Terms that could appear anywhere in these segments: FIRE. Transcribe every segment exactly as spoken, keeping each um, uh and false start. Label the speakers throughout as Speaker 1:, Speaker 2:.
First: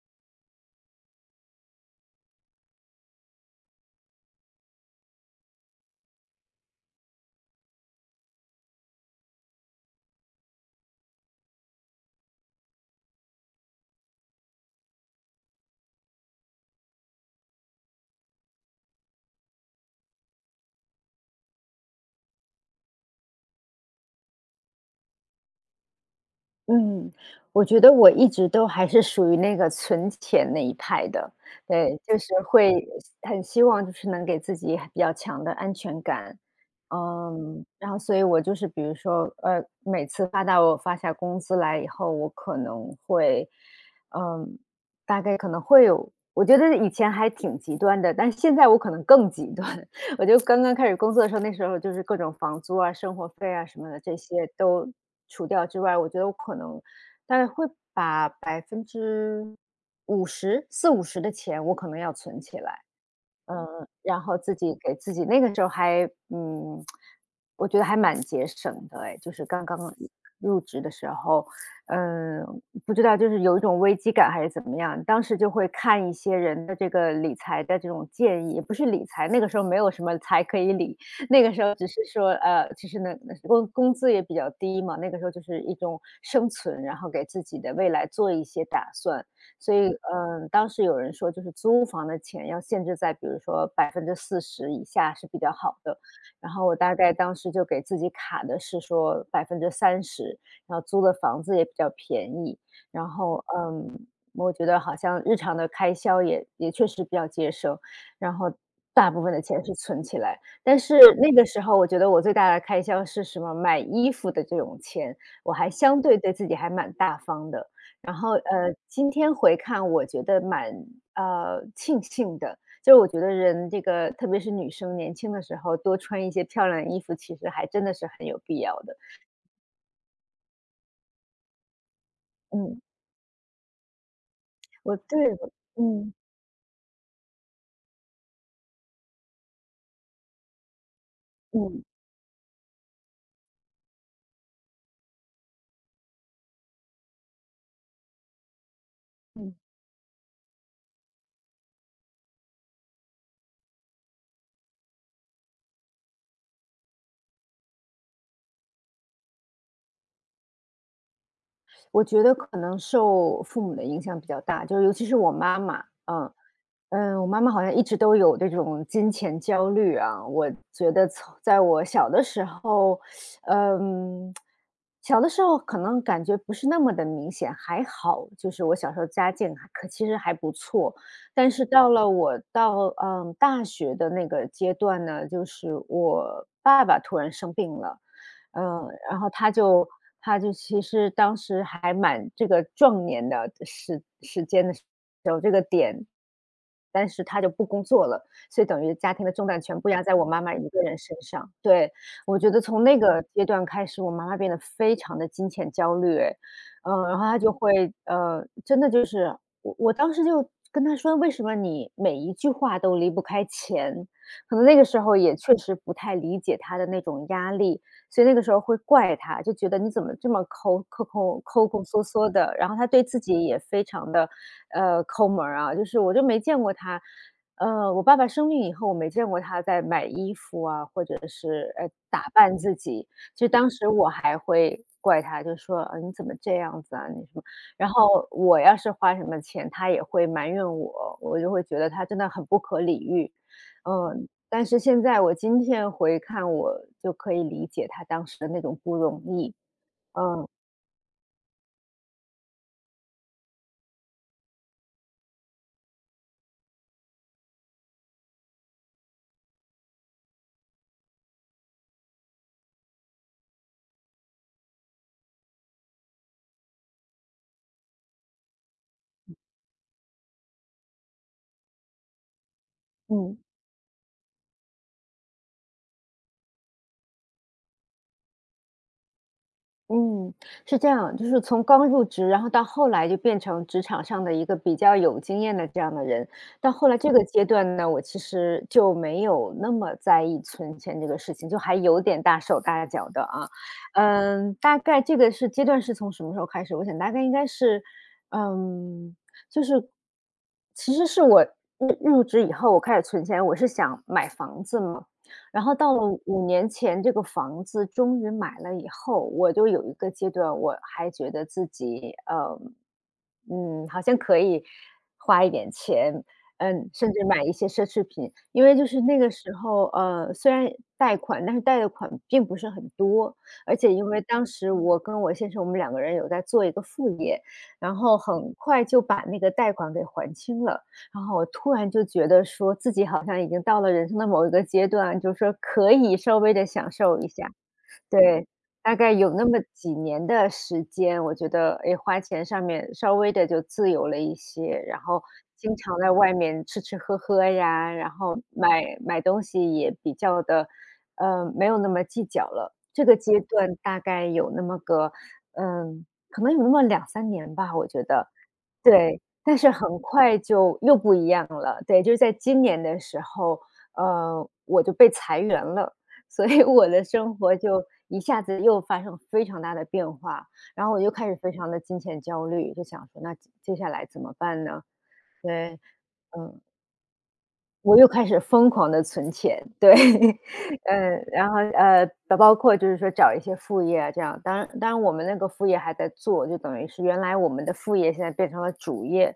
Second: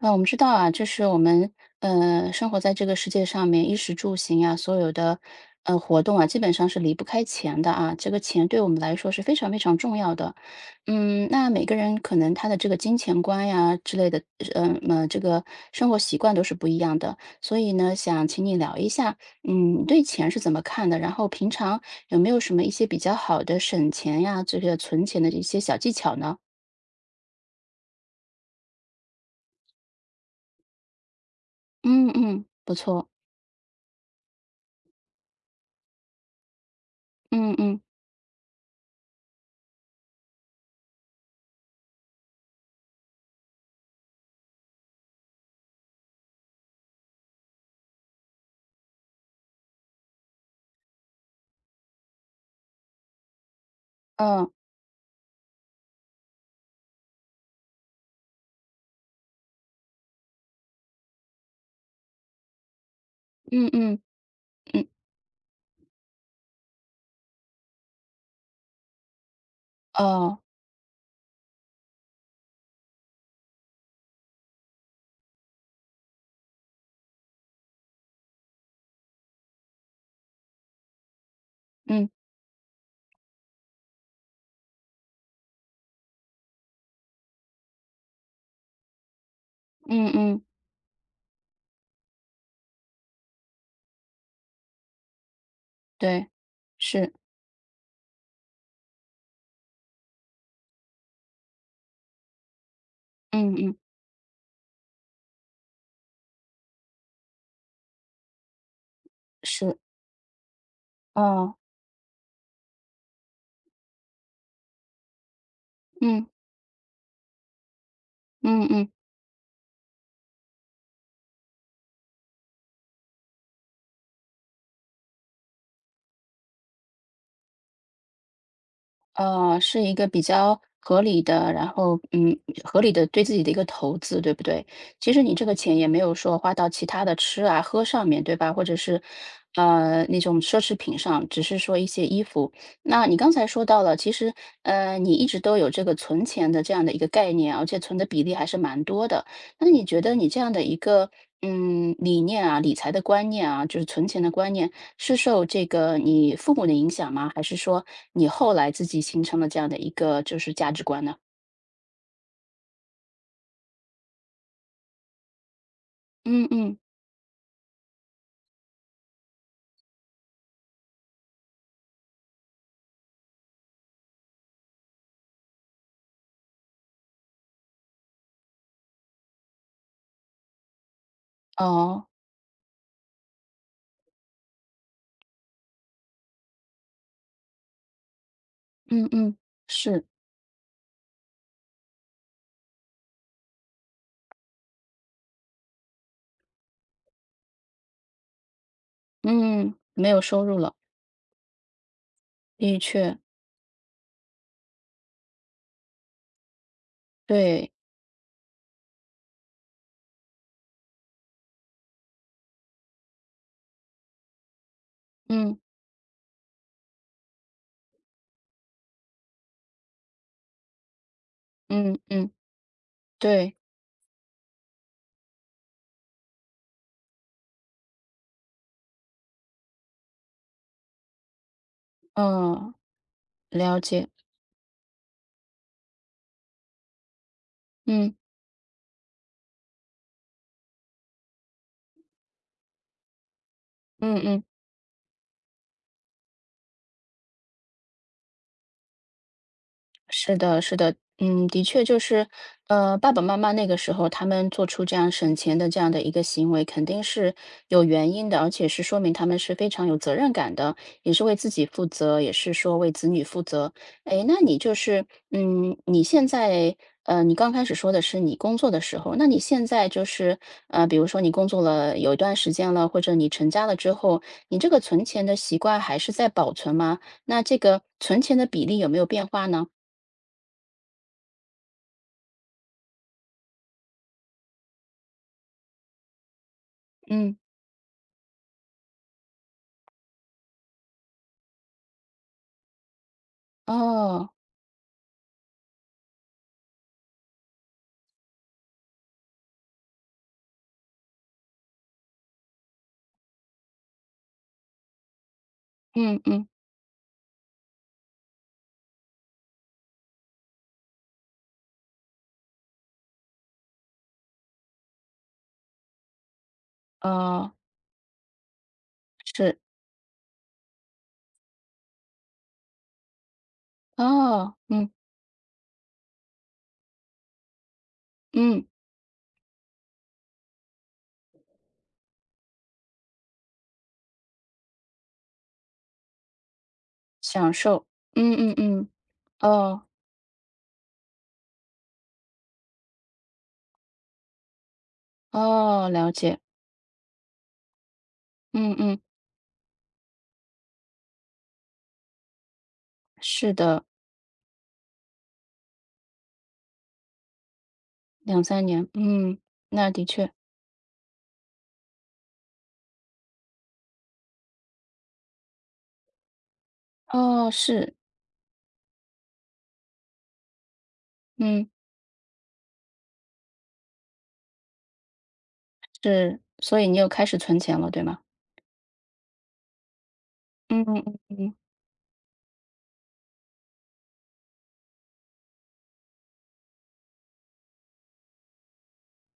Speaker 1: 啊，我们知道啊，就是我们呃生活在这个世界上面，衣食住行啊，所有的呃活动啊，基本上是离不开钱的啊。这个钱对我们来说是非常非常重要的。嗯，那每个人可能他的这个金钱观呀之类的，嗯呃，呃这个生活习惯都是不一样的。所以呢，想请你聊一下，嗯，你对钱是怎么看的？然后平常有没有什么一些比较好的省钱呀，这个存钱的一些小技巧呢？
Speaker 2: 嗯，我觉得我一直都还是属于那个存钱那一派的，对，
Speaker 1: 嗯
Speaker 2: 就是
Speaker 1: 嗯，不
Speaker 2: 会
Speaker 1: 错。
Speaker 2: 很希望就是能给自己比较强的安全感。
Speaker 1: 嗯
Speaker 2: 嗯，
Speaker 1: 嗯
Speaker 2: 然后所以我就是比如说，呃，每次发到我发下工资来以后，我可能会，嗯，大概可能会有，我觉得以前还挺极端的，但现在我可能更极端，我就刚刚开始工作的时候，那时候就是各种房租啊、生活费啊什么的，这些
Speaker 1: 嗯
Speaker 2: 都除掉之外，我觉得我可能大概会把百分之五十、四五十的钱，我可能要存起来。嗯，
Speaker 1: 嗯嗯。
Speaker 2: 然后自己
Speaker 1: 嗯。
Speaker 2: 给自己那个时候还嗯，我觉得还蛮节省的哎，就是刚刚
Speaker 1: 哦。
Speaker 2: 入职的时候，嗯，不知道就是有一种危机感还是怎么样，当时就会看一些人的这个理财的这种建议，也不是理财，那个时候没有什么财可以理，那个时候只是
Speaker 1: 嗯。
Speaker 2: 说呃，其实呢工工资也比较低嘛，那个时候就是一种生存，然后给自己的未来做一些打算，所以，
Speaker 1: 嗯嗯。
Speaker 2: 嗯，当时有人说就是租房的钱要限制在比如说百分之四十以下是比较好的，
Speaker 1: 对。
Speaker 2: 然后我大
Speaker 1: 是。
Speaker 2: 概当时就给自己卡的是说百分之三十，然后租的房子也比较便宜，然后，
Speaker 1: 嗯嗯。
Speaker 2: 嗯，我觉得好像日常的开销也也确实比较节省，然后大部分的钱是
Speaker 1: 是。
Speaker 2: 存起来。但是那个
Speaker 1: 哦。
Speaker 2: 时候我觉得我最大的开销是什么？买衣服的这种钱，我还相对
Speaker 1: 嗯。
Speaker 2: 对自己还蛮大方的，然后，
Speaker 1: 嗯
Speaker 2: 呃，
Speaker 1: 嗯。
Speaker 2: 今天回看我觉得蛮，呃，庆幸的，就是我觉得人这个特别是女生年轻的时候多穿一些漂亮的衣服，其实还真的是很有必要的。
Speaker 1: 呃，是一个比较合理的，然后嗯，合
Speaker 2: 嗯，
Speaker 1: 理的对自己的一个投资，对不对？
Speaker 2: 我
Speaker 1: 其实
Speaker 2: 对
Speaker 1: 你这
Speaker 2: 我
Speaker 1: 个钱也没
Speaker 2: 嗯，
Speaker 1: 有说花到其他的吃啊、喝上面，对吧？或者是呃那种奢侈品上，只是说
Speaker 2: 嗯，
Speaker 1: 一些衣服。那你刚才说到了，其实呃你一直都有这个存钱的这样的一个概念，而且存的比例还是蛮多的。
Speaker 2: 嗯，
Speaker 1: 那你觉得你这样的一个嗯理念啊、理财的观念啊，就是存钱的观念，是受这个你父母的影响吗？还是说你后来自己形成了这样的一个就是价值观呢？
Speaker 2: 我觉得可能受父母的影响比较大，就是尤其是我妈妈，嗯。
Speaker 1: 嗯嗯。
Speaker 2: 嗯，我妈妈好像一直都有这种金钱焦虑啊，我觉得从在我小的时候，嗯，小的时候可能感觉不是那么的明显，还好，就是我小时候家境还可其实还不错，但是到
Speaker 1: 哦。
Speaker 2: 了我到嗯大学的那个阶段呢，就是我爸爸突然生病了，嗯，
Speaker 1: 嗯
Speaker 2: 然后
Speaker 1: 嗯。
Speaker 2: 他就
Speaker 1: 是。
Speaker 2: 他就其实当时还蛮这个壮年的时时间的时候，这个点，但是他就不工作了，所以等于家庭的重担
Speaker 1: 嗯，
Speaker 2: 全部压
Speaker 1: 没
Speaker 2: 在
Speaker 1: 有
Speaker 2: 我妈
Speaker 1: 收
Speaker 2: 妈
Speaker 1: 入
Speaker 2: 一
Speaker 1: 了。
Speaker 2: 个人身上。对，我觉得
Speaker 1: 的
Speaker 2: 从那
Speaker 1: 确。
Speaker 2: 个阶段开始，我妈妈变得非常的金钱焦虑哎，嗯，然后她就
Speaker 1: 对。
Speaker 2: 会，呃，真的就我我当时就跟他说：“为什么你每一句话都离不开钱？”可能那个时候也确
Speaker 1: 嗯
Speaker 2: 实不太理解他的那种压力，所以那个时候会怪他，就觉得你怎么这么抠抠抠抠抠
Speaker 1: 嗯
Speaker 2: 缩
Speaker 1: 嗯。
Speaker 2: 缩的。然后他对自己
Speaker 1: 对。
Speaker 2: 也非常的，呃，抠门儿啊，就是我就没见过他，呃，我爸爸生病以后，我没见过他在买衣服啊，或者是，呃，打扮
Speaker 1: 嗯。
Speaker 2: 自己。其实当
Speaker 1: 了
Speaker 2: 时
Speaker 1: 解。
Speaker 2: 我还会怪他，就说："呃，你怎么这样子啊？你什么"然
Speaker 1: 嗯
Speaker 2: 后我要是花什么钱，他也会埋怨我，我就会觉得他真的很不可理喻。
Speaker 1: 嗯
Speaker 2: 嗯，
Speaker 1: 嗯。
Speaker 2: 但是现在我今天回看，我就可以理解他当时的那种不容易。
Speaker 1: 是
Speaker 2: 嗯，
Speaker 1: 的，是的，嗯，的确就是，呃，爸爸妈妈那个时候他们做出这样省钱的这样的一个行为，肯定是有原因的，而且是说明他们是非常有责任感的，也是为自己负责，也是说为子女负责。哎，那你就是，嗯，你现在，呃，你刚开始说的是你工作的时候，那你现在就是，呃，比如说你工作了有一段时间了，或者你
Speaker 2: 嗯。
Speaker 1: 成家了之后，你这个存钱的习惯还是在保存吗？那这个存钱的比例有没有变化呢？
Speaker 2: 嗯，是这样，就是从刚入职，然后到后来就变成职场上的一个比较有经验的这样的人。到后来这个
Speaker 1: 嗯。
Speaker 2: 阶段呢，我其实就没有那么在意存钱这个事情，就还有点大手大脚的啊。
Speaker 1: 哦。
Speaker 2: 嗯，大概这个是阶段是从什么时候开始？我想大概应该是，嗯，就是其实是我入入职以后，我开始存钱，我是想买房子嘛。然后到了
Speaker 1: 嗯嗯。
Speaker 2: 五年前，这个房子终于买了以后，我就有一个阶段，我还觉得自己，呃，嗯，好像可以花一点钱，嗯，甚至买一
Speaker 1: 哦。
Speaker 2: 些奢侈品。因为就是那个时
Speaker 1: 是。
Speaker 2: 候，呃，虽然贷款，但是贷的款并不是很多，而且因为当
Speaker 1: 哦。
Speaker 2: 时
Speaker 1: 嗯
Speaker 2: 我跟我先生，我们两个人有在做一个副业，然后很
Speaker 1: 嗯。
Speaker 2: 快就把那个贷款给还清了。然后我突然就觉得说自己好像已经到了人生的某一个阶段，就是说可以稍微的享受一下。
Speaker 1: 享受。嗯
Speaker 2: 对，
Speaker 1: 嗯嗯。
Speaker 2: 大概有那么
Speaker 1: 哦
Speaker 2: 几年的时间，我觉得，哎，花钱上面稍微的就自由了一些，然后经
Speaker 1: 哦，
Speaker 2: 常
Speaker 1: 了
Speaker 2: 在外
Speaker 1: 解。
Speaker 2: 面吃吃喝喝呀，然后
Speaker 1: 嗯
Speaker 2: 买
Speaker 1: 嗯。
Speaker 2: 买东西也比较的，呃，没有那么计较了。这个阶
Speaker 1: 是
Speaker 2: 段
Speaker 1: 的。
Speaker 2: 大概有那么个，嗯，可能有那么两三年吧，我觉得。
Speaker 1: 两三年，
Speaker 2: 对，
Speaker 1: 嗯。
Speaker 2: 但是
Speaker 1: 那
Speaker 2: 很
Speaker 1: 的确。
Speaker 2: 快就又不一样了。对，就是在今年的时候，呃，我就被裁员了，所以我的生
Speaker 1: 哦，
Speaker 2: 活就
Speaker 1: 是。
Speaker 2: 一下子又发生非常大的变化，然后我就开始非
Speaker 1: 嗯
Speaker 2: 常的金钱焦虑，就想说那接下来怎么办呢？对，
Speaker 1: 是，
Speaker 2: 嗯。
Speaker 1: 所以你又开始存钱了，
Speaker 2: 我
Speaker 1: 对
Speaker 2: 又
Speaker 1: 吗？
Speaker 2: 开始疯狂的存钱，对，
Speaker 1: 嗯嗯
Speaker 2: 嗯，然
Speaker 1: 嗯。
Speaker 2: 后，呃，包括就是说找一些副业啊这样，当然当然我们那个副业还在做，就等于是原来我们的副业现在变成了主业，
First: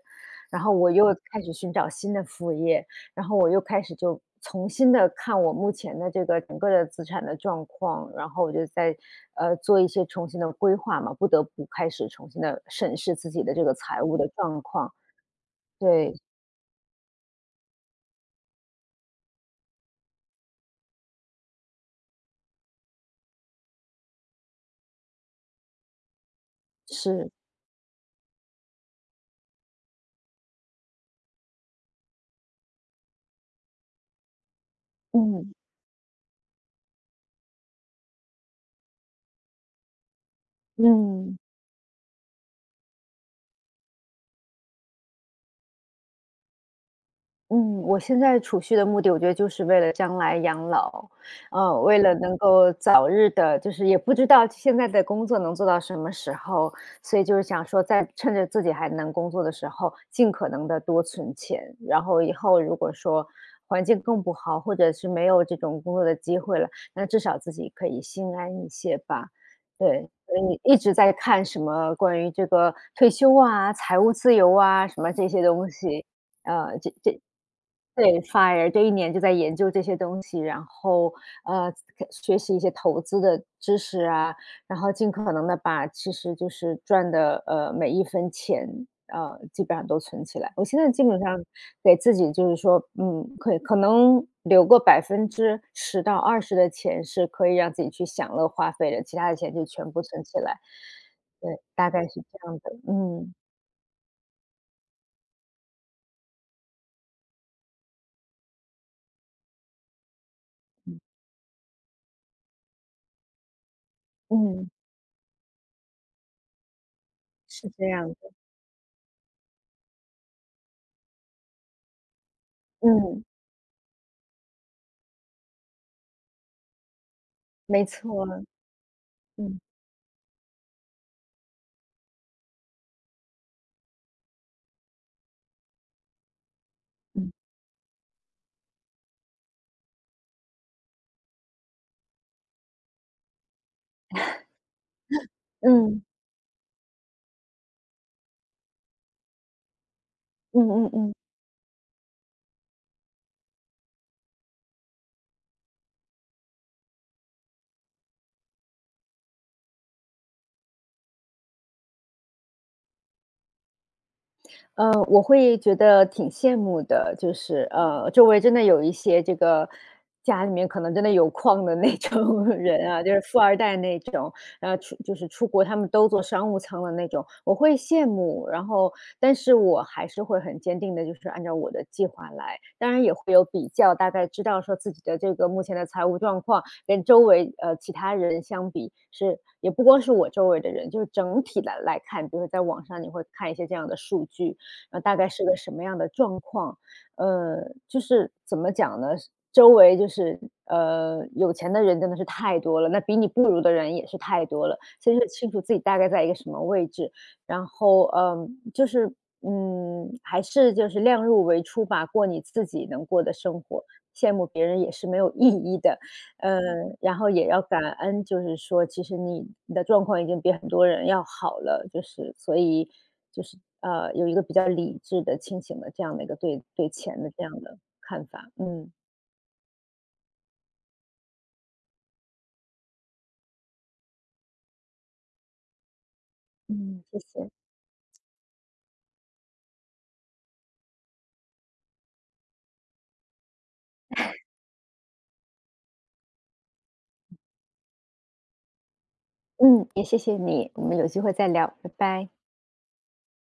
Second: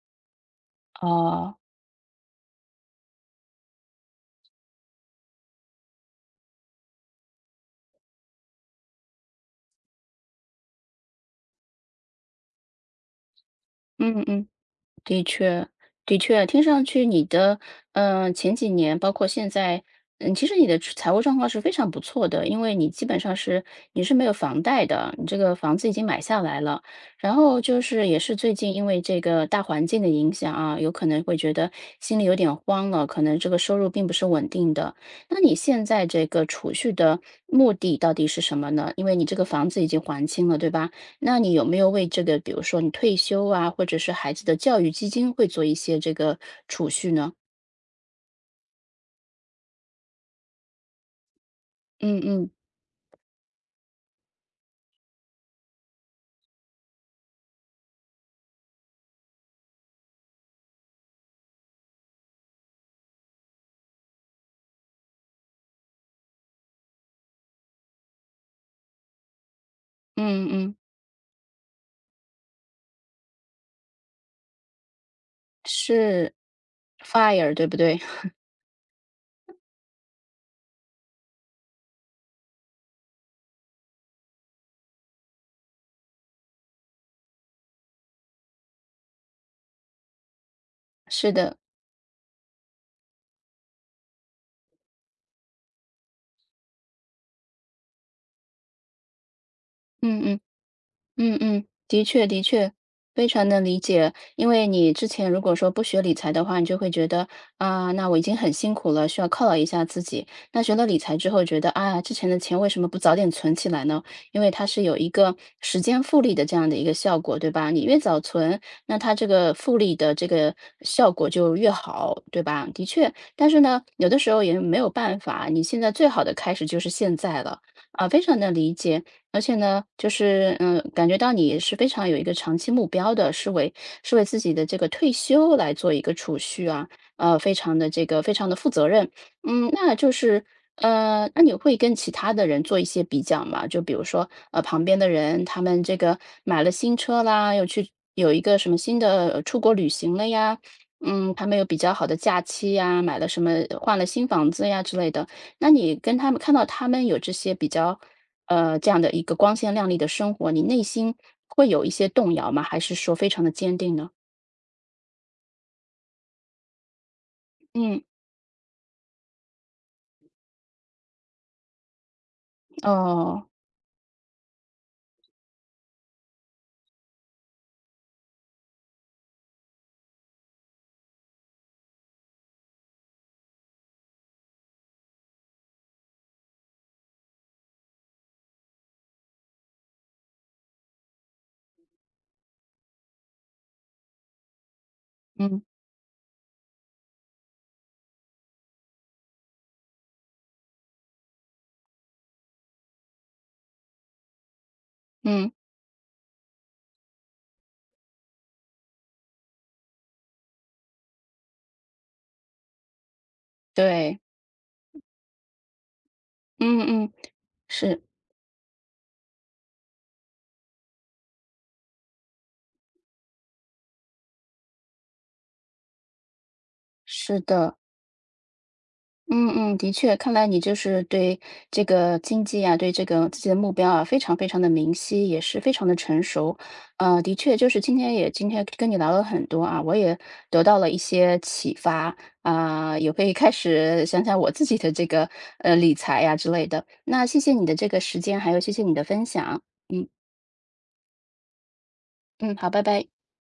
Speaker 2: 然后我又开始
Speaker 1: 哦。
Speaker 2: 寻找新的副业，然后我又开始就重新的看我目前的这个整个的资产的状况，然后我就在，呃，做一些重新的规划嘛，不得不开始重新的审视自己的这个财务
Speaker 1: 嗯
Speaker 2: 的
Speaker 1: 嗯。
Speaker 2: 状况，
Speaker 1: 的确，
Speaker 2: 对，
Speaker 1: 的确，听上去你的，嗯，前几年包括现在，嗯，其实你的财务状况是非常不错的，因为你基本上是你是没有房贷的，你这个房子已经买下来了。
Speaker 2: 是，
Speaker 1: 然后就是也是最近因为这个大环境的影响啊，有可能会觉得心里有点慌了，可能这个收入并不是稳定的。那你
Speaker 2: 嗯，
Speaker 1: 现在这个储蓄的目的到底是什么呢？因为你这个房子已经还清了，对吧？
Speaker 2: 嗯。
Speaker 1: 那你有没有为这个，比如说你退休啊，或者是孩子的教育基金，会做一些这个储蓄呢？
Speaker 2: 嗯，我现在储蓄的目的，我觉得就是为了将来养老，呃，为了
Speaker 1: 嗯
Speaker 2: 能
Speaker 1: 嗯
Speaker 2: 够早日的，就是也不知道现在的工作能做到什么时候，所以就是想说，在趁着自己还能工作的时候，尽可能的多存钱，然后以后如果说环境更不好，或者是没有这种工作的机会了，那至少自己可以心安一些吧。对，所以
Speaker 1: 嗯
Speaker 2: 你
Speaker 1: 嗯，
Speaker 2: 一直在看什么关于这个退休啊、财务自由啊什么这些东西。
Speaker 1: 是
Speaker 2: 呃，这这
Speaker 1: FIRE 对不对？
Speaker 2: 对 ，F I R E 这一年就在研究这些东西，然后呃，学习一些投资的知识啊，然后尽可能的把其实就是赚的呃每一分钱呃基本上都存起来。我现在基本
Speaker 1: 是
Speaker 2: 上
Speaker 1: 的。
Speaker 2: 给自己就是说，嗯，可以可能留个百分之十到二十的钱是可以让自己去享乐花费的，其他的钱就全部
Speaker 1: 嗯
Speaker 2: 存起
Speaker 1: 嗯。
Speaker 2: 来。
Speaker 1: 嗯
Speaker 2: 对，
Speaker 1: 嗯，
Speaker 2: 大
Speaker 1: 的
Speaker 2: 概是
Speaker 1: 确的
Speaker 2: 这样的，
Speaker 1: 确，非
Speaker 2: 嗯
Speaker 1: 常能理解。因为你之前如果说不学理财的话，你就会觉得啊，那我已经很辛苦了，需要犒劳一下自己。那学了理
Speaker 2: 嗯
Speaker 1: 财之后，觉得啊，之前的钱为什么不早点存起来呢？因为它
Speaker 2: 嗯，
Speaker 1: 是有一个时间复利的这样的一个效果，对
Speaker 2: 是
Speaker 1: 吧？你
Speaker 2: 这
Speaker 1: 越
Speaker 2: 样的，
Speaker 1: 早存，那它这个复利的这个效果就越好，对吧？的确，
Speaker 2: 嗯，
Speaker 1: 但是呢，有的时候也没有办法，你现在最好的开始就是现在了，
Speaker 2: 没
Speaker 1: 啊，非
Speaker 2: 错
Speaker 1: 常
Speaker 2: 啊，
Speaker 1: 能理解。而且
Speaker 2: 嗯
Speaker 1: 呢，就是，嗯，感觉到你是非常有一个长期目标的，是为是为自己的这个退休来做一个储蓄啊，
Speaker 2: 嗯。
Speaker 1: 呃，非常的这个非常的负责任。嗯，那就是，呃，那你会跟其他的人做一些比较吗？就比如说，呃，旁边的人，他们这
Speaker 2: 嗯，
Speaker 1: 个买了新车啦，又去有一个什么新的，呃出国旅行了呀，
Speaker 2: 嗯嗯嗯
Speaker 1: 嗯，他们有比较好的假期呀，买了什么换了新房子呀之类的。那你跟他们看到他们有这些比较呃，这样的一个光鲜亮丽的生活，你内心会有一些动摇吗？还是说非常的坚定呢？
Speaker 2: 呃，我会觉得挺羡慕的，就是
Speaker 1: 嗯。
Speaker 2: 呃，周围真的有一些这个家里面可能真的有矿的那种 人啊，就是富
Speaker 1: 哦。
Speaker 2: 二代那种，然后出就是出国他们都坐商务舱的那种，我会羡慕。然后，但是我还是会很坚定的，就是按照我的计划来。当然也会有比较，大概知道说自己的这个目前的财务状况跟周围呃其他人相比是，也不光是我周围的人，就是整体来来看，比如说在网上你会看一些这样的数据，呃，大概是个
Speaker 1: 嗯。
Speaker 2: 什么样的状况。呃，就是怎么讲呢？周围就是，呃，有钱的人真的是太多了，那比你不如的人也是太多了，所以说清
Speaker 1: 嗯。
Speaker 2: 楚自己大概在一个什么位置，然后，嗯，就是，嗯，还是就是量入为出吧，过你自己能过的生活，
Speaker 1: 对。
Speaker 2: 羡慕别人也是没有意义的。呃，
Speaker 1: 嗯嗯。
Speaker 2: 然后也要感
Speaker 1: 是。
Speaker 2: 恩，就是说其实你你的状况已经比很多人要好了，就是所以就是呃，有一个比较理智的、清醒的这样的一个对对钱的
Speaker 1: 是
Speaker 2: 这样
Speaker 1: 的。
Speaker 2: 的看法。嗯
Speaker 1: 嗯嗯，的确，看来你就是对这个经济啊，对这个自己的目标啊，非常非常的明晰，也是非常的成熟。
Speaker 2: 嗯，谢
Speaker 1: 呃，的
Speaker 2: 谢。
Speaker 1: 确，就是今天也今天跟你聊了很多啊，我也得到了一些启发啊，也会开始想想我自己的这个呃理财呀之类的。那谢谢你的这个时间，还有谢谢你的分享。
Speaker 2: 嗯，也
Speaker 1: 嗯
Speaker 2: 谢谢你，我们有机会再聊，拜拜。
Speaker 1: 嗯，好，拜拜。